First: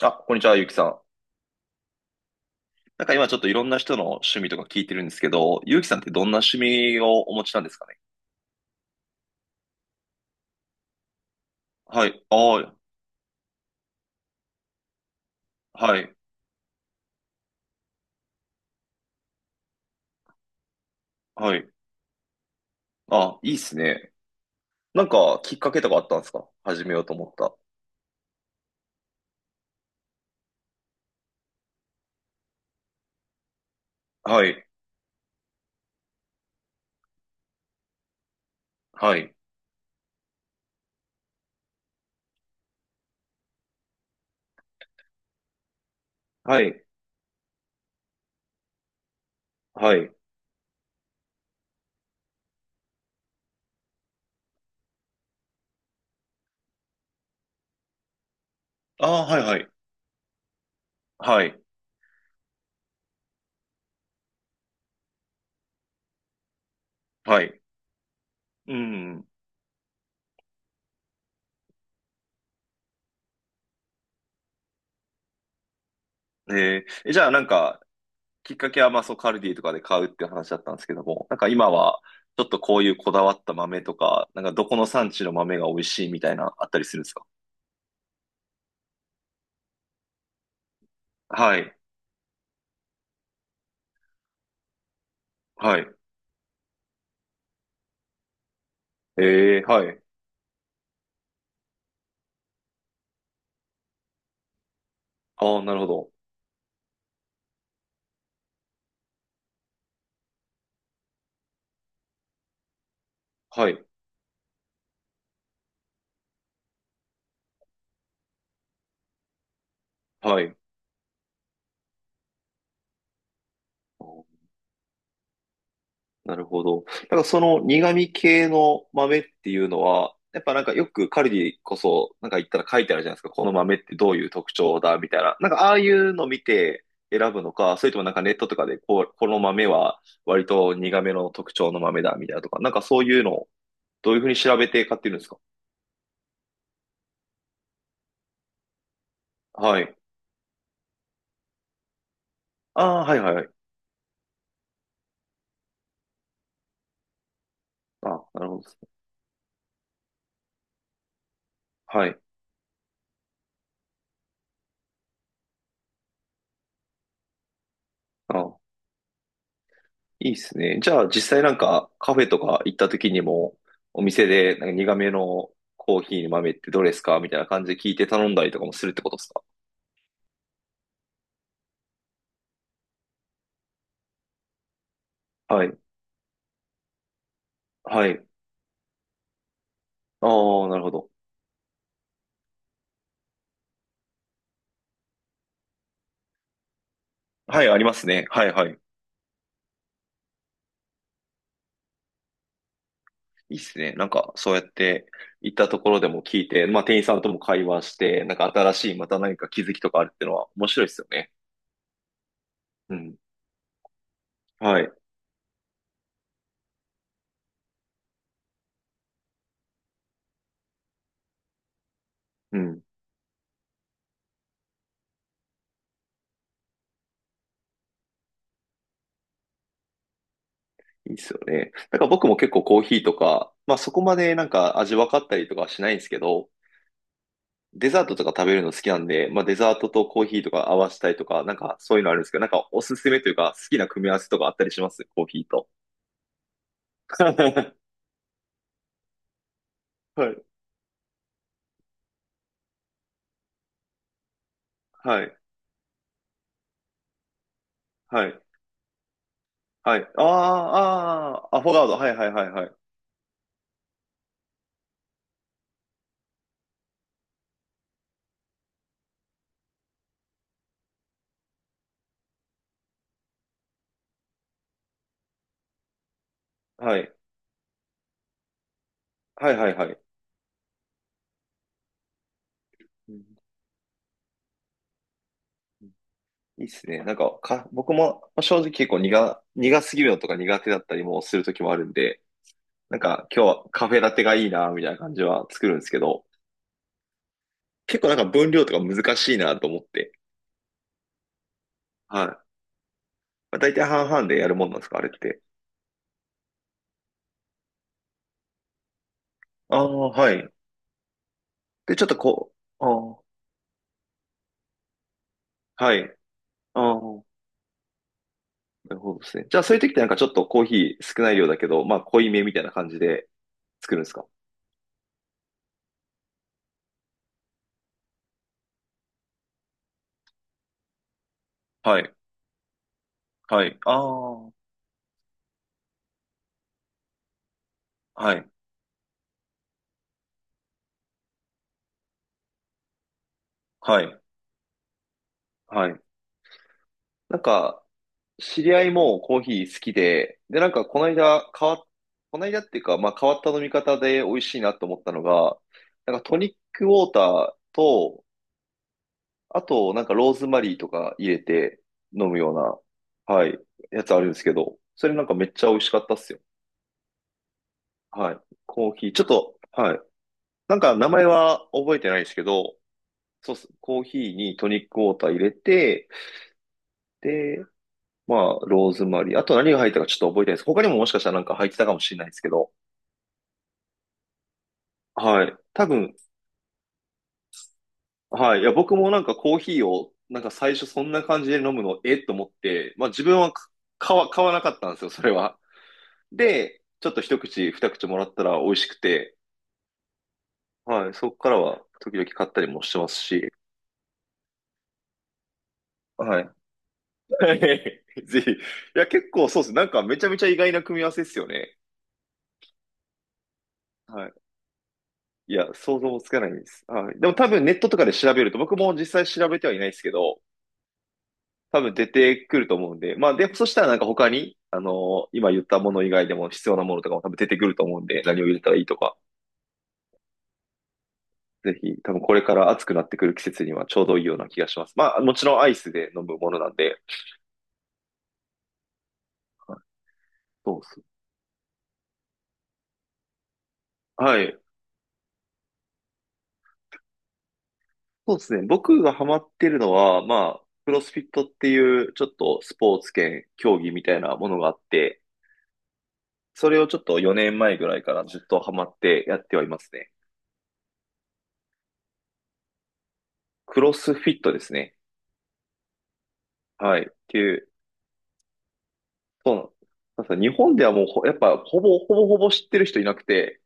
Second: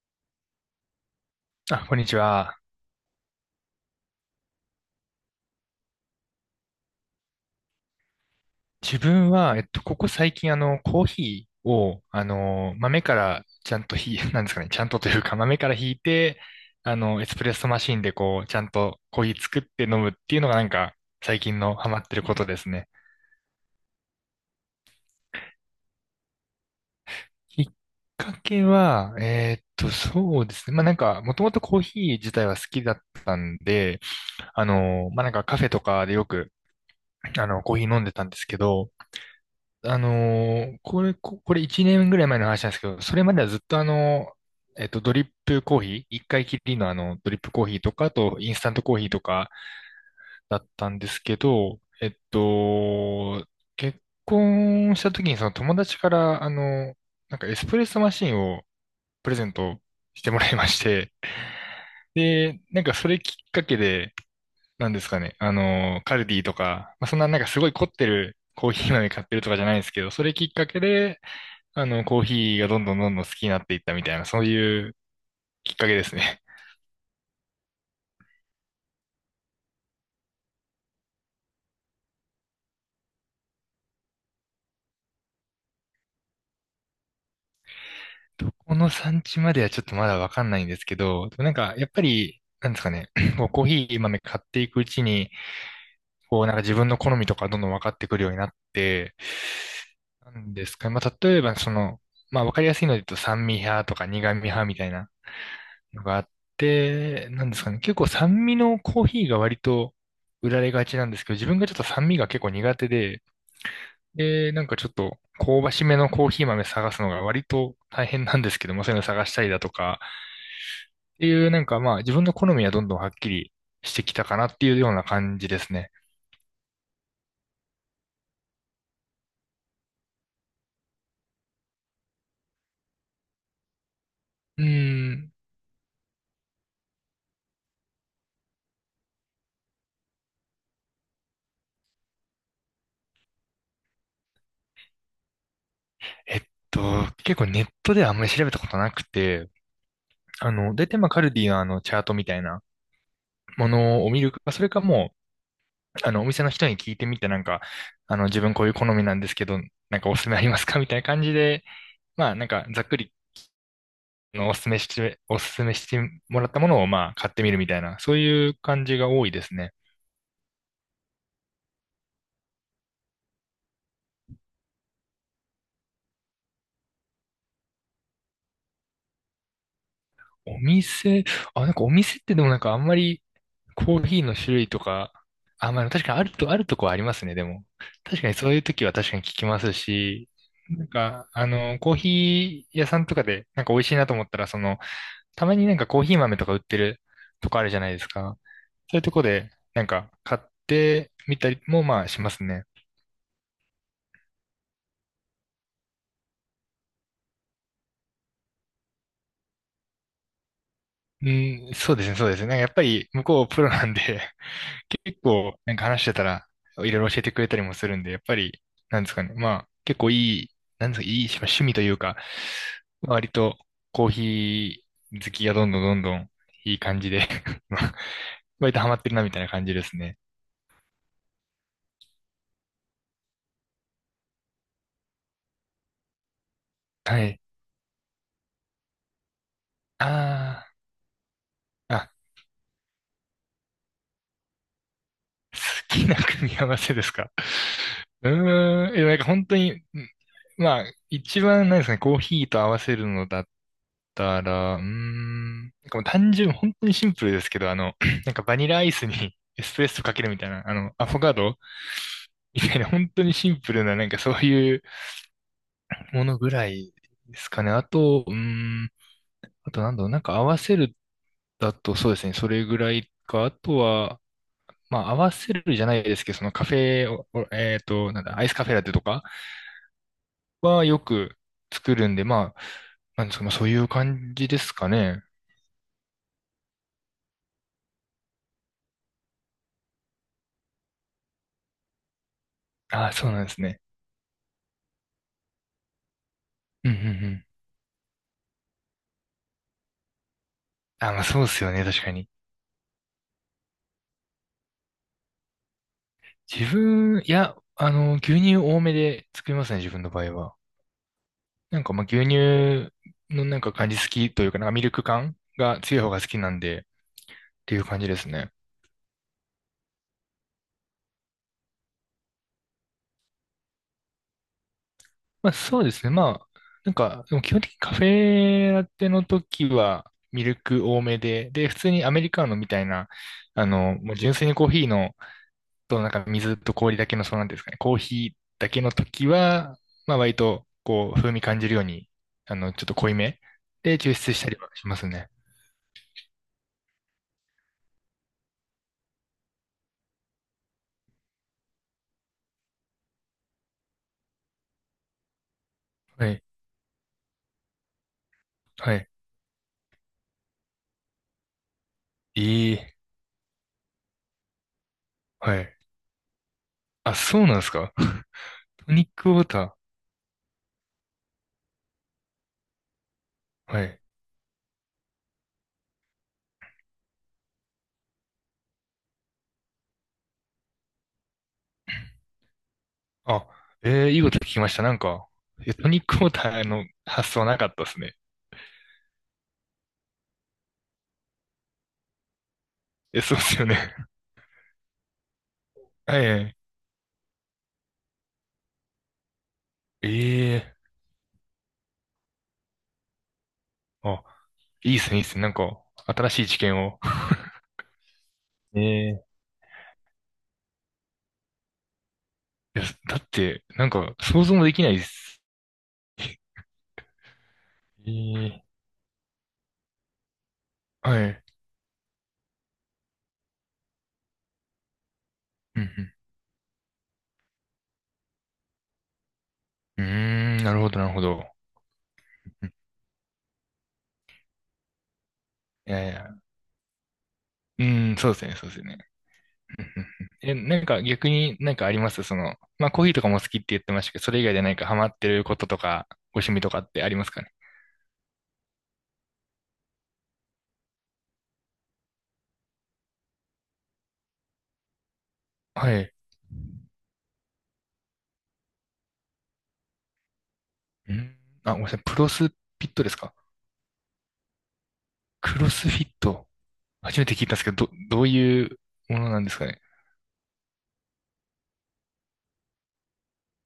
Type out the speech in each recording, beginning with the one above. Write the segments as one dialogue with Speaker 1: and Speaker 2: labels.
Speaker 1: あ、こんにちは、ゆうきさん。
Speaker 2: あ、こんにちは。
Speaker 1: 今ちょっといろんな人の趣味とか聞いてるんですけど、ゆうきさんってどんな趣味をお持ちなんですかね？
Speaker 2: 自分は、ここ最近、コーヒーを、
Speaker 1: はい、ああ、
Speaker 2: 豆からちゃんとなんですかね、ちゃんとというか、豆からひ
Speaker 1: は
Speaker 2: い
Speaker 1: い、
Speaker 2: て、エスプレッソマシンで、こう、ちゃんとコーヒー作って飲むっていうのが、なんか、最
Speaker 1: は
Speaker 2: 近
Speaker 1: い。
Speaker 2: のハマってることですね。
Speaker 1: あ、いいっすね。きっかけとかあったんですか？始めようと思った。
Speaker 2: きっかけは、そうですね。まあ、なんか、もともとコーヒー自体は好きだったんで、
Speaker 1: はい、
Speaker 2: まあ、なんかカフェとかでよく、コーヒー飲んでたんですけど、
Speaker 1: はい、
Speaker 2: これ1年ぐらい前の話なんですけど、それまではずっとドリップコーヒー、一回き
Speaker 1: は
Speaker 2: り
Speaker 1: い、
Speaker 2: のドリップコーヒーとか、あと、インスタントコーヒーとか
Speaker 1: はい。
Speaker 2: だったんですけど、結婚した時にその友達から、なんかエスプレッソマシンを
Speaker 1: ああ、
Speaker 2: プレ
Speaker 1: はい、
Speaker 2: ゼン
Speaker 1: はい、
Speaker 2: トしてもらいまして、
Speaker 1: はい、
Speaker 2: で、なんかそれきっかけで、なんですかね、カルディとか、まあ、そんななん
Speaker 1: は
Speaker 2: かす
Speaker 1: い。
Speaker 2: ごい凝ってるコー
Speaker 1: う
Speaker 2: ヒー豆買
Speaker 1: ん。
Speaker 2: ってるとかじゃないんですけど、それきっかけで、コーヒーがどんどんどんどん好きになっていったみたいな、そういうきっかけですね。
Speaker 1: えーえじゃあきっかけはまあそう、カルディとかで買うっていう話だったんですけども、なんか今は、ちょっとこういうこだわった豆とか、なんか、どこの産地の豆が美味しいみたいな、あったりするんですか？
Speaker 2: どこの産地まではちょっとまだわかんないんですけど、でもなん
Speaker 1: は
Speaker 2: か、
Speaker 1: い。
Speaker 2: やっぱり、なんですかね、こうコーヒー豆買っていくうちに、
Speaker 1: はい。
Speaker 2: こう、なんか自分の好みとかどんどん分かってくるようになって、
Speaker 1: ええ、はい。
Speaker 2: なんですかね、まあ、例えば、その、まあ、わかりやすいので言うと、酸味派とか苦味派みたいな
Speaker 1: ああ、なるほ
Speaker 2: の
Speaker 1: ど。
Speaker 2: があって、なんですかね、結構酸味のコーヒーが割と売られがちなんですけど、自分がちょっと酸味が結構苦手で、
Speaker 1: はい。
Speaker 2: で、なんかちょっと香ばしめのコーヒー豆探すのが割と大変なんですけども、そういうの探したりだとか、
Speaker 1: はい。
Speaker 2: っていうなんかまあ自分の好みはどんどんはっきりして
Speaker 1: あ
Speaker 2: き
Speaker 1: ー、
Speaker 2: たかなっていうような感じですね。
Speaker 1: なるほど。その苦味系の豆っていうのは、やっぱよくカルディこそ、なんか言ったら書いてあるじゃないですか。この豆ってどういう特
Speaker 2: う
Speaker 1: 徴だ、み
Speaker 2: ー
Speaker 1: たい
Speaker 2: ん。
Speaker 1: な。なんかああいうの見て選ぶのか、それともなんかネットとかでこう、この豆は割と苦めの特徴の豆だ、みたいなとか。なんか。そういうのをどういうふうに調べて買ってるんですか？
Speaker 2: えっと、結構ネットではあんまり調べたことなくて、
Speaker 1: はい。
Speaker 2: 大体まあカルディのあのチャートみたいな
Speaker 1: ああ、はいはいはい。
Speaker 2: ものを見るか、それかもう、お店の人に聞いてみてなんか、
Speaker 1: ああ、
Speaker 2: 自
Speaker 1: なる
Speaker 2: 分
Speaker 1: ほど
Speaker 2: こう
Speaker 1: で
Speaker 2: いう
Speaker 1: す
Speaker 2: 好
Speaker 1: ね。
Speaker 2: みなんですけど、なんかおすすめありますかみたいな感じで、
Speaker 1: はい。
Speaker 2: まあなんかざっくりのおすすめしてもらったものをまあ買ってみるみたいな、そういう
Speaker 1: ああ、
Speaker 2: 感じが多いですね。
Speaker 1: いいっすね。じゃあ実際なんかカフェとか行った時にもお店でなんか苦めのコーヒーの豆ってどれですかみたいな感じで聞いて頼んだりとかもするってことですか？
Speaker 2: お店、あ、なんかお店ってでもなんかあんまりコーヒーの種類とか、
Speaker 1: は
Speaker 2: あ、
Speaker 1: い。
Speaker 2: まあ確かにあるとこはありますね、でも。
Speaker 1: は
Speaker 2: 確
Speaker 1: い。
Speaker 2: かにそういう時は確かに聞きますし、
Speaker 1: ああ、なる
Speaker 2: なん
Speaker 1: ほど。
Speaker 2: か、コーヒー屋さんとかでなんか美味しいなと思ったら、たまになんかコーヒー豆とか売ってるとこ
Speaker 1: は
Speaker 2: あ
Speaker 1: い、
Speaker 2: る
Speaker 1: あ
Speaker 2: じゃ
Speaker 1: り
Speaker 2: ない
Speaker 1: ま
Speaker 2: で
Speaker 1: す
Speaker 2: す
Speaker 1: ね。
Speaker 2: か。
Speaker 1: はいはい。
Speaker 2: そういうとこでなんか買ってみたりもまあしますね。
Speaker 1: いいっすね。なんかそうやって行ったところでも聞いて、まあ店員さんとも会話して、なんか新しいまた何か気づきとかあるってのは面白いっすよね。
Speaker 2: うん、そうですね、そうですね。なんかやっぱ
Speaker 1: う
Speaker 2: り
Speaker 1: ん。
Speaker 2: 向こうプロなんで、
Speaker 1: はい。
Speaker 2: 結構なんか話してたら、いろいろ教えてくれたりもするんで、やっぱり、なんですかね、まあ、結構いい、なんですか、いい趣味というか、
Speaker 1: うん。
Speaker 2: 割とコーヒー好きがどんどんどんどんいい感じで 割とハマってるなみたいな感じですね。
Speaker 1: いいっすよね。なんか僕も結構コーヒーとか、まあそこまでなんか味分かったりとかはしないんですけど、
Speaker 2: はい。
Speaker 1: デザートとか食べるの好きなんで、まあ、デザートとコーヒーと
Speaker 2: あ
Speaker 1: か合わせたいとか、なんか
Speaker 2: あ、
Speaker 1: そういうの
Speaker 2: あ、
Speaker 1: あるんですけど、なんかおすすめというか、好きな組み合わせとかあったりします？コーヒーと。
Speaker 2: 好きな組み合わせです か？
Speaker 1: は
Speaker 2: うーん、なんか本当に、
Speaker 1: い、
Speaker 2: まあ、一番なんですかね、コーヒーと合わせるのだったら、うー
Speaker 1: はい、
Speaker 2: ん、なんかもう単純、本当にシンプルですけど、
Speaker 1: は
Speaker 2: なん
Speaker 1: い、
Speaker 2: かバニラアイスにエスプレッ
Speaker 1: はい。
Speaker 2: ソか
Speaker 1: あ
Speaker 2: けるみたいな、
Speaker 1: あ、
Speaker 2: アフォガ
Speaker 1: ああ、
Speaker 2: ド
Speaker 1: アフォガード。はい、はい、はい、
Speaker 2: み
Speaker 1: はい。
Speaker 2: たいな、本当にシンプルな、なんかそういうものぐらいですかね。あと、うーん、あとなんだろう、なんか合わせるだとそうですね、それぐらいか、あとは、まあ、合わせるじゃないですけど、そのカフ
Speaker 1: は
Speaker 2: ェ
Speaker 1: い、
Speaker 2: を、おえっと、なんだ、アイスカフェラテとか
Speaker 1: はい、はい、はい。
Speaker 2: はよく作るんで、まあ、
Speaker 1: うん。
Speaker 2: なんですか、まあ、そういう感じですかね。
Speaker 1: いいっすね。僕もまあ正直結構苦すぎるのとか苦手だったりもする時もあるんで、なん
Speaker 2: ああ、
Speaker 1: か
Speaker 2: そうな
Speaker 1: 今
Speaker 2: ん
Speaker 1: 日
Speaker 2: です
Speaker 1: は
Speaker 2: ね。
Speaker 1: カフェラテがいいな、みたいな感じは作るんですけど、
Speaker 2: うん、うん、うん。
Speaker 1: 結構なんか分量とか難しいなと思って。
Speaker 2: あ、まあ、そうですよね、確か
Speaker 1: は
Speaker 2: に。
Speaker 1: い。まあ大体半々でやるもんなんですか、あれって。
Speaker 2: いや、牛乳多めで作ります
Speaker 1: あ
Speaker 2: ね、自分
Speaker 1: あ、
Speaker 2: の場
Speaker 1: は
Speaker 2: 合
Speaker 1: い。
Speaker 2: は。なんか、
Speaker 1: で、
Speaker 2: ま
Speaker 1: ちょ
Speaker 2: あ、
Speaker 1: っと
Speaker 2: 牛
Speaker 1: こう、
Speaker 2: 乳
Speaker 1: あ
Speaker 2: のなんか感じ好きというか、なんかミルク感が
Speaker 1: あ、は
Speaker 2: 強い方
Speaker 1: い。
Speaker 2: が好きなん
Speaker 1: あ
Speaker 2: で、っ
Speaker 1: あ、
Speaker 2: ていう感じですね。
Speaker 1: なるほどですね。じゃあ、そういう時ってなんかちょっとコーヒー少ない量だけど、まあ、濃いめみたいな感じで作るんですか？
Speaker 2: まあそうですね。まあ、なんか、でも基本的にカフェラテの時はミルク多めで、で、普通
Speaker 1: は
Speaker 2: にア
Speaker 1: い、
Speaker 2: メリカーノみたいな、
Speaker 1: はい。あ
Speaker 2: もう
Speaker 1: あ、
Speaker 2: 純粋
Speaker 1: は
Speaker 2: にコーヒーの、となんか水と氷だけの、そうなんていうんですかね、コーヒー
Speaker 1: い、
Speaker 2: だけの時は、まあ割と、こう、風味感じるように、ちょっと濃いめで
Speaker 1: は
Speaker 2: 抽
Speaker 1: い、
Speaker 2: 出したりはしますね。
Speaker 1: はい。なんか、知り合いもコーヒー好きで、で、なんか、この間っていうか、まあ、変わった飲み方で美味しいなと思ったのが、なんか、
Speaker 2: は
Speaker 1: ト
Speaker 2: い、
Speaker 1: ニックウォーターと、
Speaker 2: はい。
Speaker 1: あと、なんかローズマリーとか入れて飲む
Speaker 2: え
Speaker 1: よう
Speaker 2: え、
Speaker 1: な、はい、やつあるんですけど、それなんかめっ
Speaker 2: は
Speaker 1: ちゃ美
Speaker 2: い。
Speaker 1: 味しかったっすよ。
Speaker 2: あ、そうなんですか。
Speaker 1: はい。コ
Speaker 2: ト
Speaker 1: ー
Speaker 2: ニ
Speaker 1: ヒ
Speaker 2: ッ
Speaker 1: ー、ちょっ
Speaker 2: クウォー
Speaker 1: と、
Speaker 2: タ
Speaker 1: はい。なんか名前は覚えてないですけど、そうっす。
Speaker 2: ー。は
Speaker 1: コ
Speaker 2: い。
Speaker 1: ーヒーにトニックウォーター入れて、で、まあ、ローズマリー。あと何が入ったかちょっと覚えてないです。他にももしかしたらなんか入ってたかもしれないですけど、
Speaker 2: あ、ええ、いいこと聞きました。なんか、
Speaker 1: はい。多
Speaker 2: トニッ
Speaker 1: 分、
Speaker 2: クウォーターの発想なかったですね。
Speaker 1: はい。いや、僕もなんかコーヒーを、なんか最初そんな感じで飲むの、えっと思って、まあ
Speaker 2: え、
Speaker 1: 自
Speaker 2: そ
Speaker 1: 分
Speaker 2: うで
Speaker 1: は
Speaker 2: すよ
Speaker 1: か
Speaker 2: ね。
Speaker 1: 買わ、買わなかったんですよ、それは。
Speaker 2: はい。
Speaker 1: で、ちょっと一口、二口もらったら美味しくて、
Speaker 2: ええ
Speaker 1: はい、そこからは時々買ったりもしてますし、
Speaker 2: あ、いいですね、いいですね。なんか、新
Speaker 1: は
Speaker 2: しい
Speaker 1: い。
Speaker 2: 知見を。
Speaker 1: ぜひ。いや、
Speaker 2: え
Speaker 1: 結
Speaker 2: え
Speaker 1: 構そうです。なんかめちゃめちゃ意外な組み合わせですよね。
Speaker 2: いや、だって、なんか、
Speaker 1: はい。
Speaker 2: 想像もできないです。
Speaker 1: いや、想像もつかないです。はい。でも多分ネットとかで調べ
Speaker 2: え
Speaker 1: ると、
Speaker 2: え
Speaker 1: 僕も実際調べてはいないですけど、
Speaker 2: はい。
Speaker 1: 多分出てくると思うんで、まあ、で、そしたらなんか他に、今言った
Speaker 2: うん、
Speaker 1: もの以外でも必要なものとかも多分出てくると思うんで、何を入れたらいいとか、
Speaker 2: うん。うーん、なるほど、なるほど。
Speaker 1: ぜひ、多分これか
Speaker 2: う
Speaker 1: ら
Speaker 2: ん
Speaker 1: 暑くなってくる季節にはちょうどいいような気がします。まあ、もちろんアイ
Speaker 2: い
Speaker 1: ス
Speaker 2: や
Speaker 1: で
Speaker 2: い
Speaker 1: 飲
Speaker 2: や、
Speaker 1: むものなんで。
Speaker 2: うん、そうですね、そうですね。
Speaker 1: はい。
Speaker 2: うんうんうん
Speaker 1: そう
Speaker 2: な
Speaker 1: っ
Speaker 2: ん
Speaker 1: す。
Speaker 2: か逆になんかありますその、まあコーヒーとかも好きって言ってましたけど、それ
Speaker 1: は
Speaker 2: 以外
Speaker 1: い。
Speaker 2: で何かハマってることとか、ご趣味とかってありますかね？
Speaker 1: そうですね。僕がハマってるのは、まあ、クロスフィットっていうちょっとスポーツ兼競技みたいなものがあって、
Speaker 2: はい。
Speaker 1: それをちょっと4年前ぐらいからずっとハマってやってはいますね。
Speaker 2: うん、あ、ごめんなさい。プロスフィットですか？
Speaker 1: クロスフィットですね。
Speaker 2: クロスフィット。
Speaker 1: はい。っ
Speaker 2: 初めて
Speaker 1: て
Speaker 2: 聞いた
Speaker 1: い
Speaker 2: んです
Speaker 1: う、
Speaker 2: けど、どういうものなんで
Speaker 1: そう
Speaker 2: す
Speaker 1: なん
Speaker 2: か
Speaker 1: です。
Speaker 2: ね？
Speaker 1: なんか日本ではもうほやっぱほぼ、ほぼほぼ知ってる人いなくて、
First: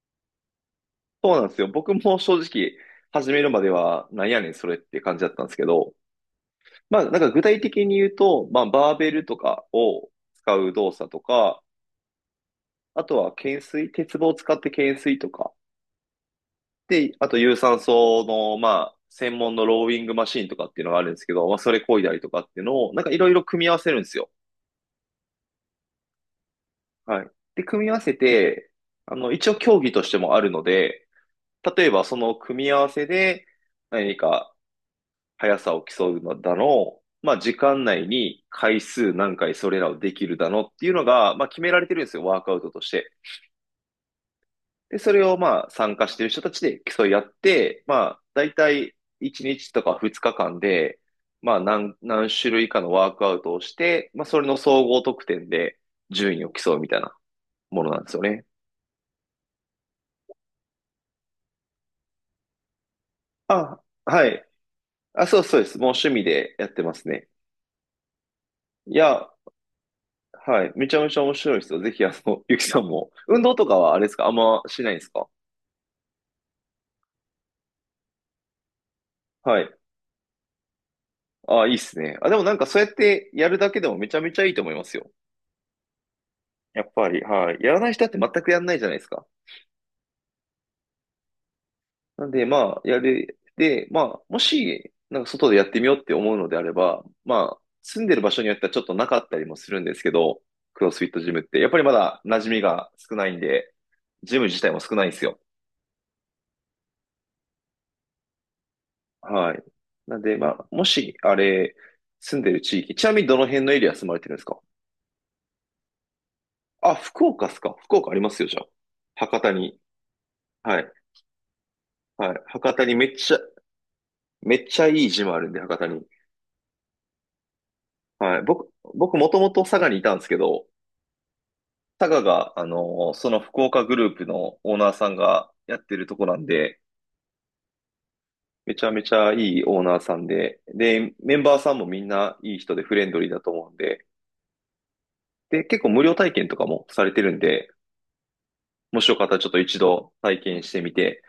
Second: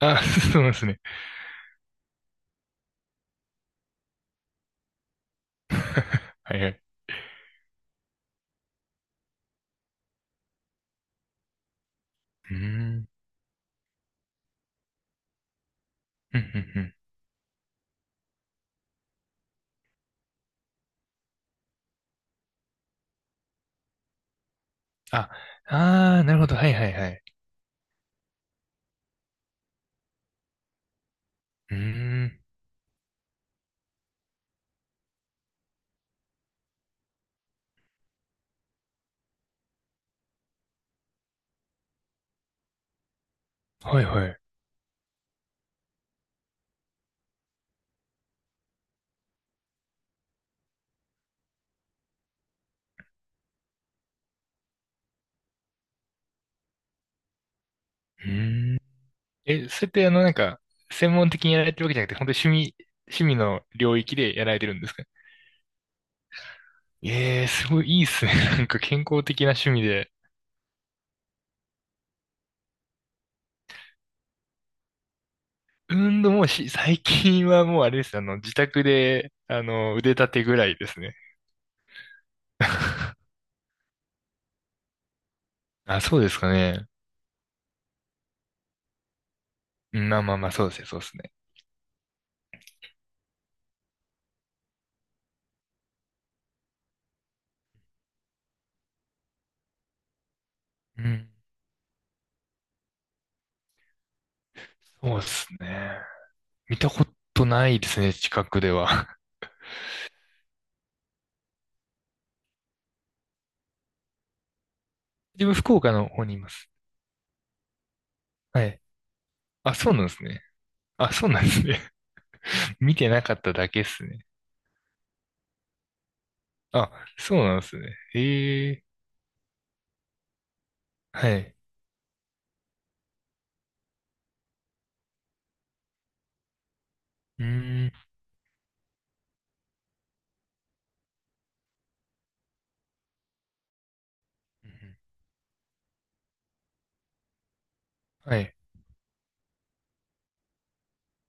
Speaker 2: あ、そうなんですね。
Speaker 1: そうなんですよ。僕も正直、始めるまでは、なんやねん、それって感じだったんですけど、
Speaker 2: はいはい。
Speaker 1: まあ、なんか具体的に言うと、まあ、バーベルとかを使う動作とか、
Speaker 2: うー
Speaker 1: あ
Speaker 2: ん。
Speaker 1: とは懸垂、鉄棒を使って懸垂とか、
Speaker 2: うんうんうん。
Speaker 1: で、あと有酸素の、まあ、専門のローイングマシンとかっていうのがあるんですけど、まあ、それ漕いだりとかっていうのを、なんかいろいろ組み合わせるんですよ。
Speaker 2: あ、あー、なるほど。はいはいはい。
Speaker 1: はい。で、組み合わせて、一応競技としてもあるので、
Speaker 2: うー
Speaker 1: 例えばその
Speaker 2: ん。
Speaker 1: 組み合わせで、何か速さを競うのだの、まあ、時間内に回数何回それらをできるだのっていうのが、まあ、決められてるんですよ、ワークアウトとして。
Speaker 2: はいはい。う
Speaker 1: で、それをまあ、参加してる人たちで競い合って、まあ、だいたい1日とか2日間で、まあ、何種類かのワークアウトをして、まあ、それの総合得点で順位を競うみたいなものなんですよね。
Speaker 2: ーん。それってなんか、専門的にやられてるわけじゃなくて、本当に趣味の
Speaker 1: あ、
Speaker 2: 領域
Speaker 1: は
Speaker 2: でや
Speaker 1: い。
Speaker 2: られてるんですか？
Speaker 1: あ、そうそうです。もう趣味でやってますね。
Speaker 2: ええー、すごいいいっすね。なんか
Speaker 1: い
Speaker 2: 健康
Speaker 1: や、
Speaker 2: 的な趣味で。
Speaker 1: はい。めちゃめちゃ面白いですよ。ぜひ、ゆきさんも。運動とかはあれですかあんましないんですか？
Speaker 2: 運動もし、最近はもうあれです。自宅で、
Speaker 1: はい。
Speaker 2: 腕立てぐらいですね。
Speaker 1: ああ、いいっすね。あ、でもなんかそうやって やるだけでもめちゃめちゃいいと思いますよ。
Speaker 2: あ、そうですか
Speaker 1: や
Speaker 2: ね。
Speaker 1: っぱり、はい。やらない人だって全くやんないじゃないですか。
Speaker 2: うんまあまあまあ、そうですね、そうですね。
Speaker 1: なんで、まあ、やる。で、まあ、もし、なんか外でやってみようって思うのであれば、まあ、住んでる場所によってはちょっとなかったりもするんですけど、クロス
Speaker 2: う
Speaker 1: フィット
Speaker 2: ん。
Speaker 1: ジムって。やっぱりまだ馴染みが少ないんで、ジム自体も少ないんで
Speaker 2: そう
Speaker 1: す
Speaker 2: で
Speaker 1: よ。
Speaker 2: すね。見たことないですね、近くでは。
Speaker 1: はい。なんで、まあ、もし、あれ、住んでる地域、ちなみにどの辺のエリア住まれてるんですか？
Speaker 2: 自分、福岡の方にいます。
Speaker 1: あ、福岡っすか？福岡ありますよ、じゃ
Speaker 2: は
Speaker 1: あ。
Speaker 2: い。
Speaker 1: 博多
Speaker 2: あ、
Speaker 1: に。
Speaker 2: そうなんですね。
Speaker 1: はい。
Speaker 2: あ、そうなんですね。
Speaker 1: はい。博 多に
Speaker 2: 見
Speaker 1: め
Speaker 2: て
Speaker 1: っ
Speaker 2: な
Speaker 1: ち
Speaker 2: か
Speaker 1: ゃ、
Speaker 2: っただけですね。
Speaker 1: めっちゃいいジムあるんで、博多に。
Speaker 2: あ、そうなんですね。
Speaker 1: はい。
Speaker 2: へえ。
Speaker 1: 僕もともと佐賀にいたんですけど、
Speaker 2: はい。
Speaker 1: 佐賀が、あのーその福岡グループのオーナーさんがやってるとこなんで、
Speaker 2: うーん。
Speaker 1: めちゃめちゃいいオーナーさんで、で、メンバーさんもみんないい人でフレンドリーだと思うんで、
Speaker 2: うん
Speaker 1: で、結構無料体験とかもされてるんで、
Speaker 2: はい。
Speaker 1: もしよかったらちょっと一度体験してみて、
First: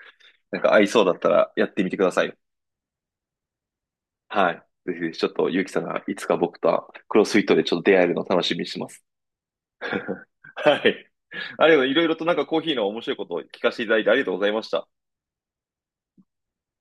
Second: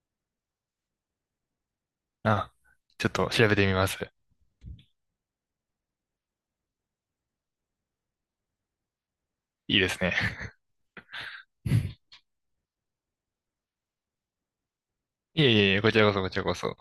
Speaker 1: なんか合いそうだったらやってみてください。
Speaker 2: あ、ちょっと調べてみます。
Speaker 1: はい。ぜひぜひちょっとゆうきさんがいつか僕とクロスフィットでちょっと出会えるのを楽しみにしてます。
Speaker 2: いいですね。
Speaker 1: はい。ありがとう。いろいろ となんかコーヒーの面白いことを聞かせていただいてありがとうございました。
Speaker 2: いえいえいえ、こちらこそ、こちらこそ。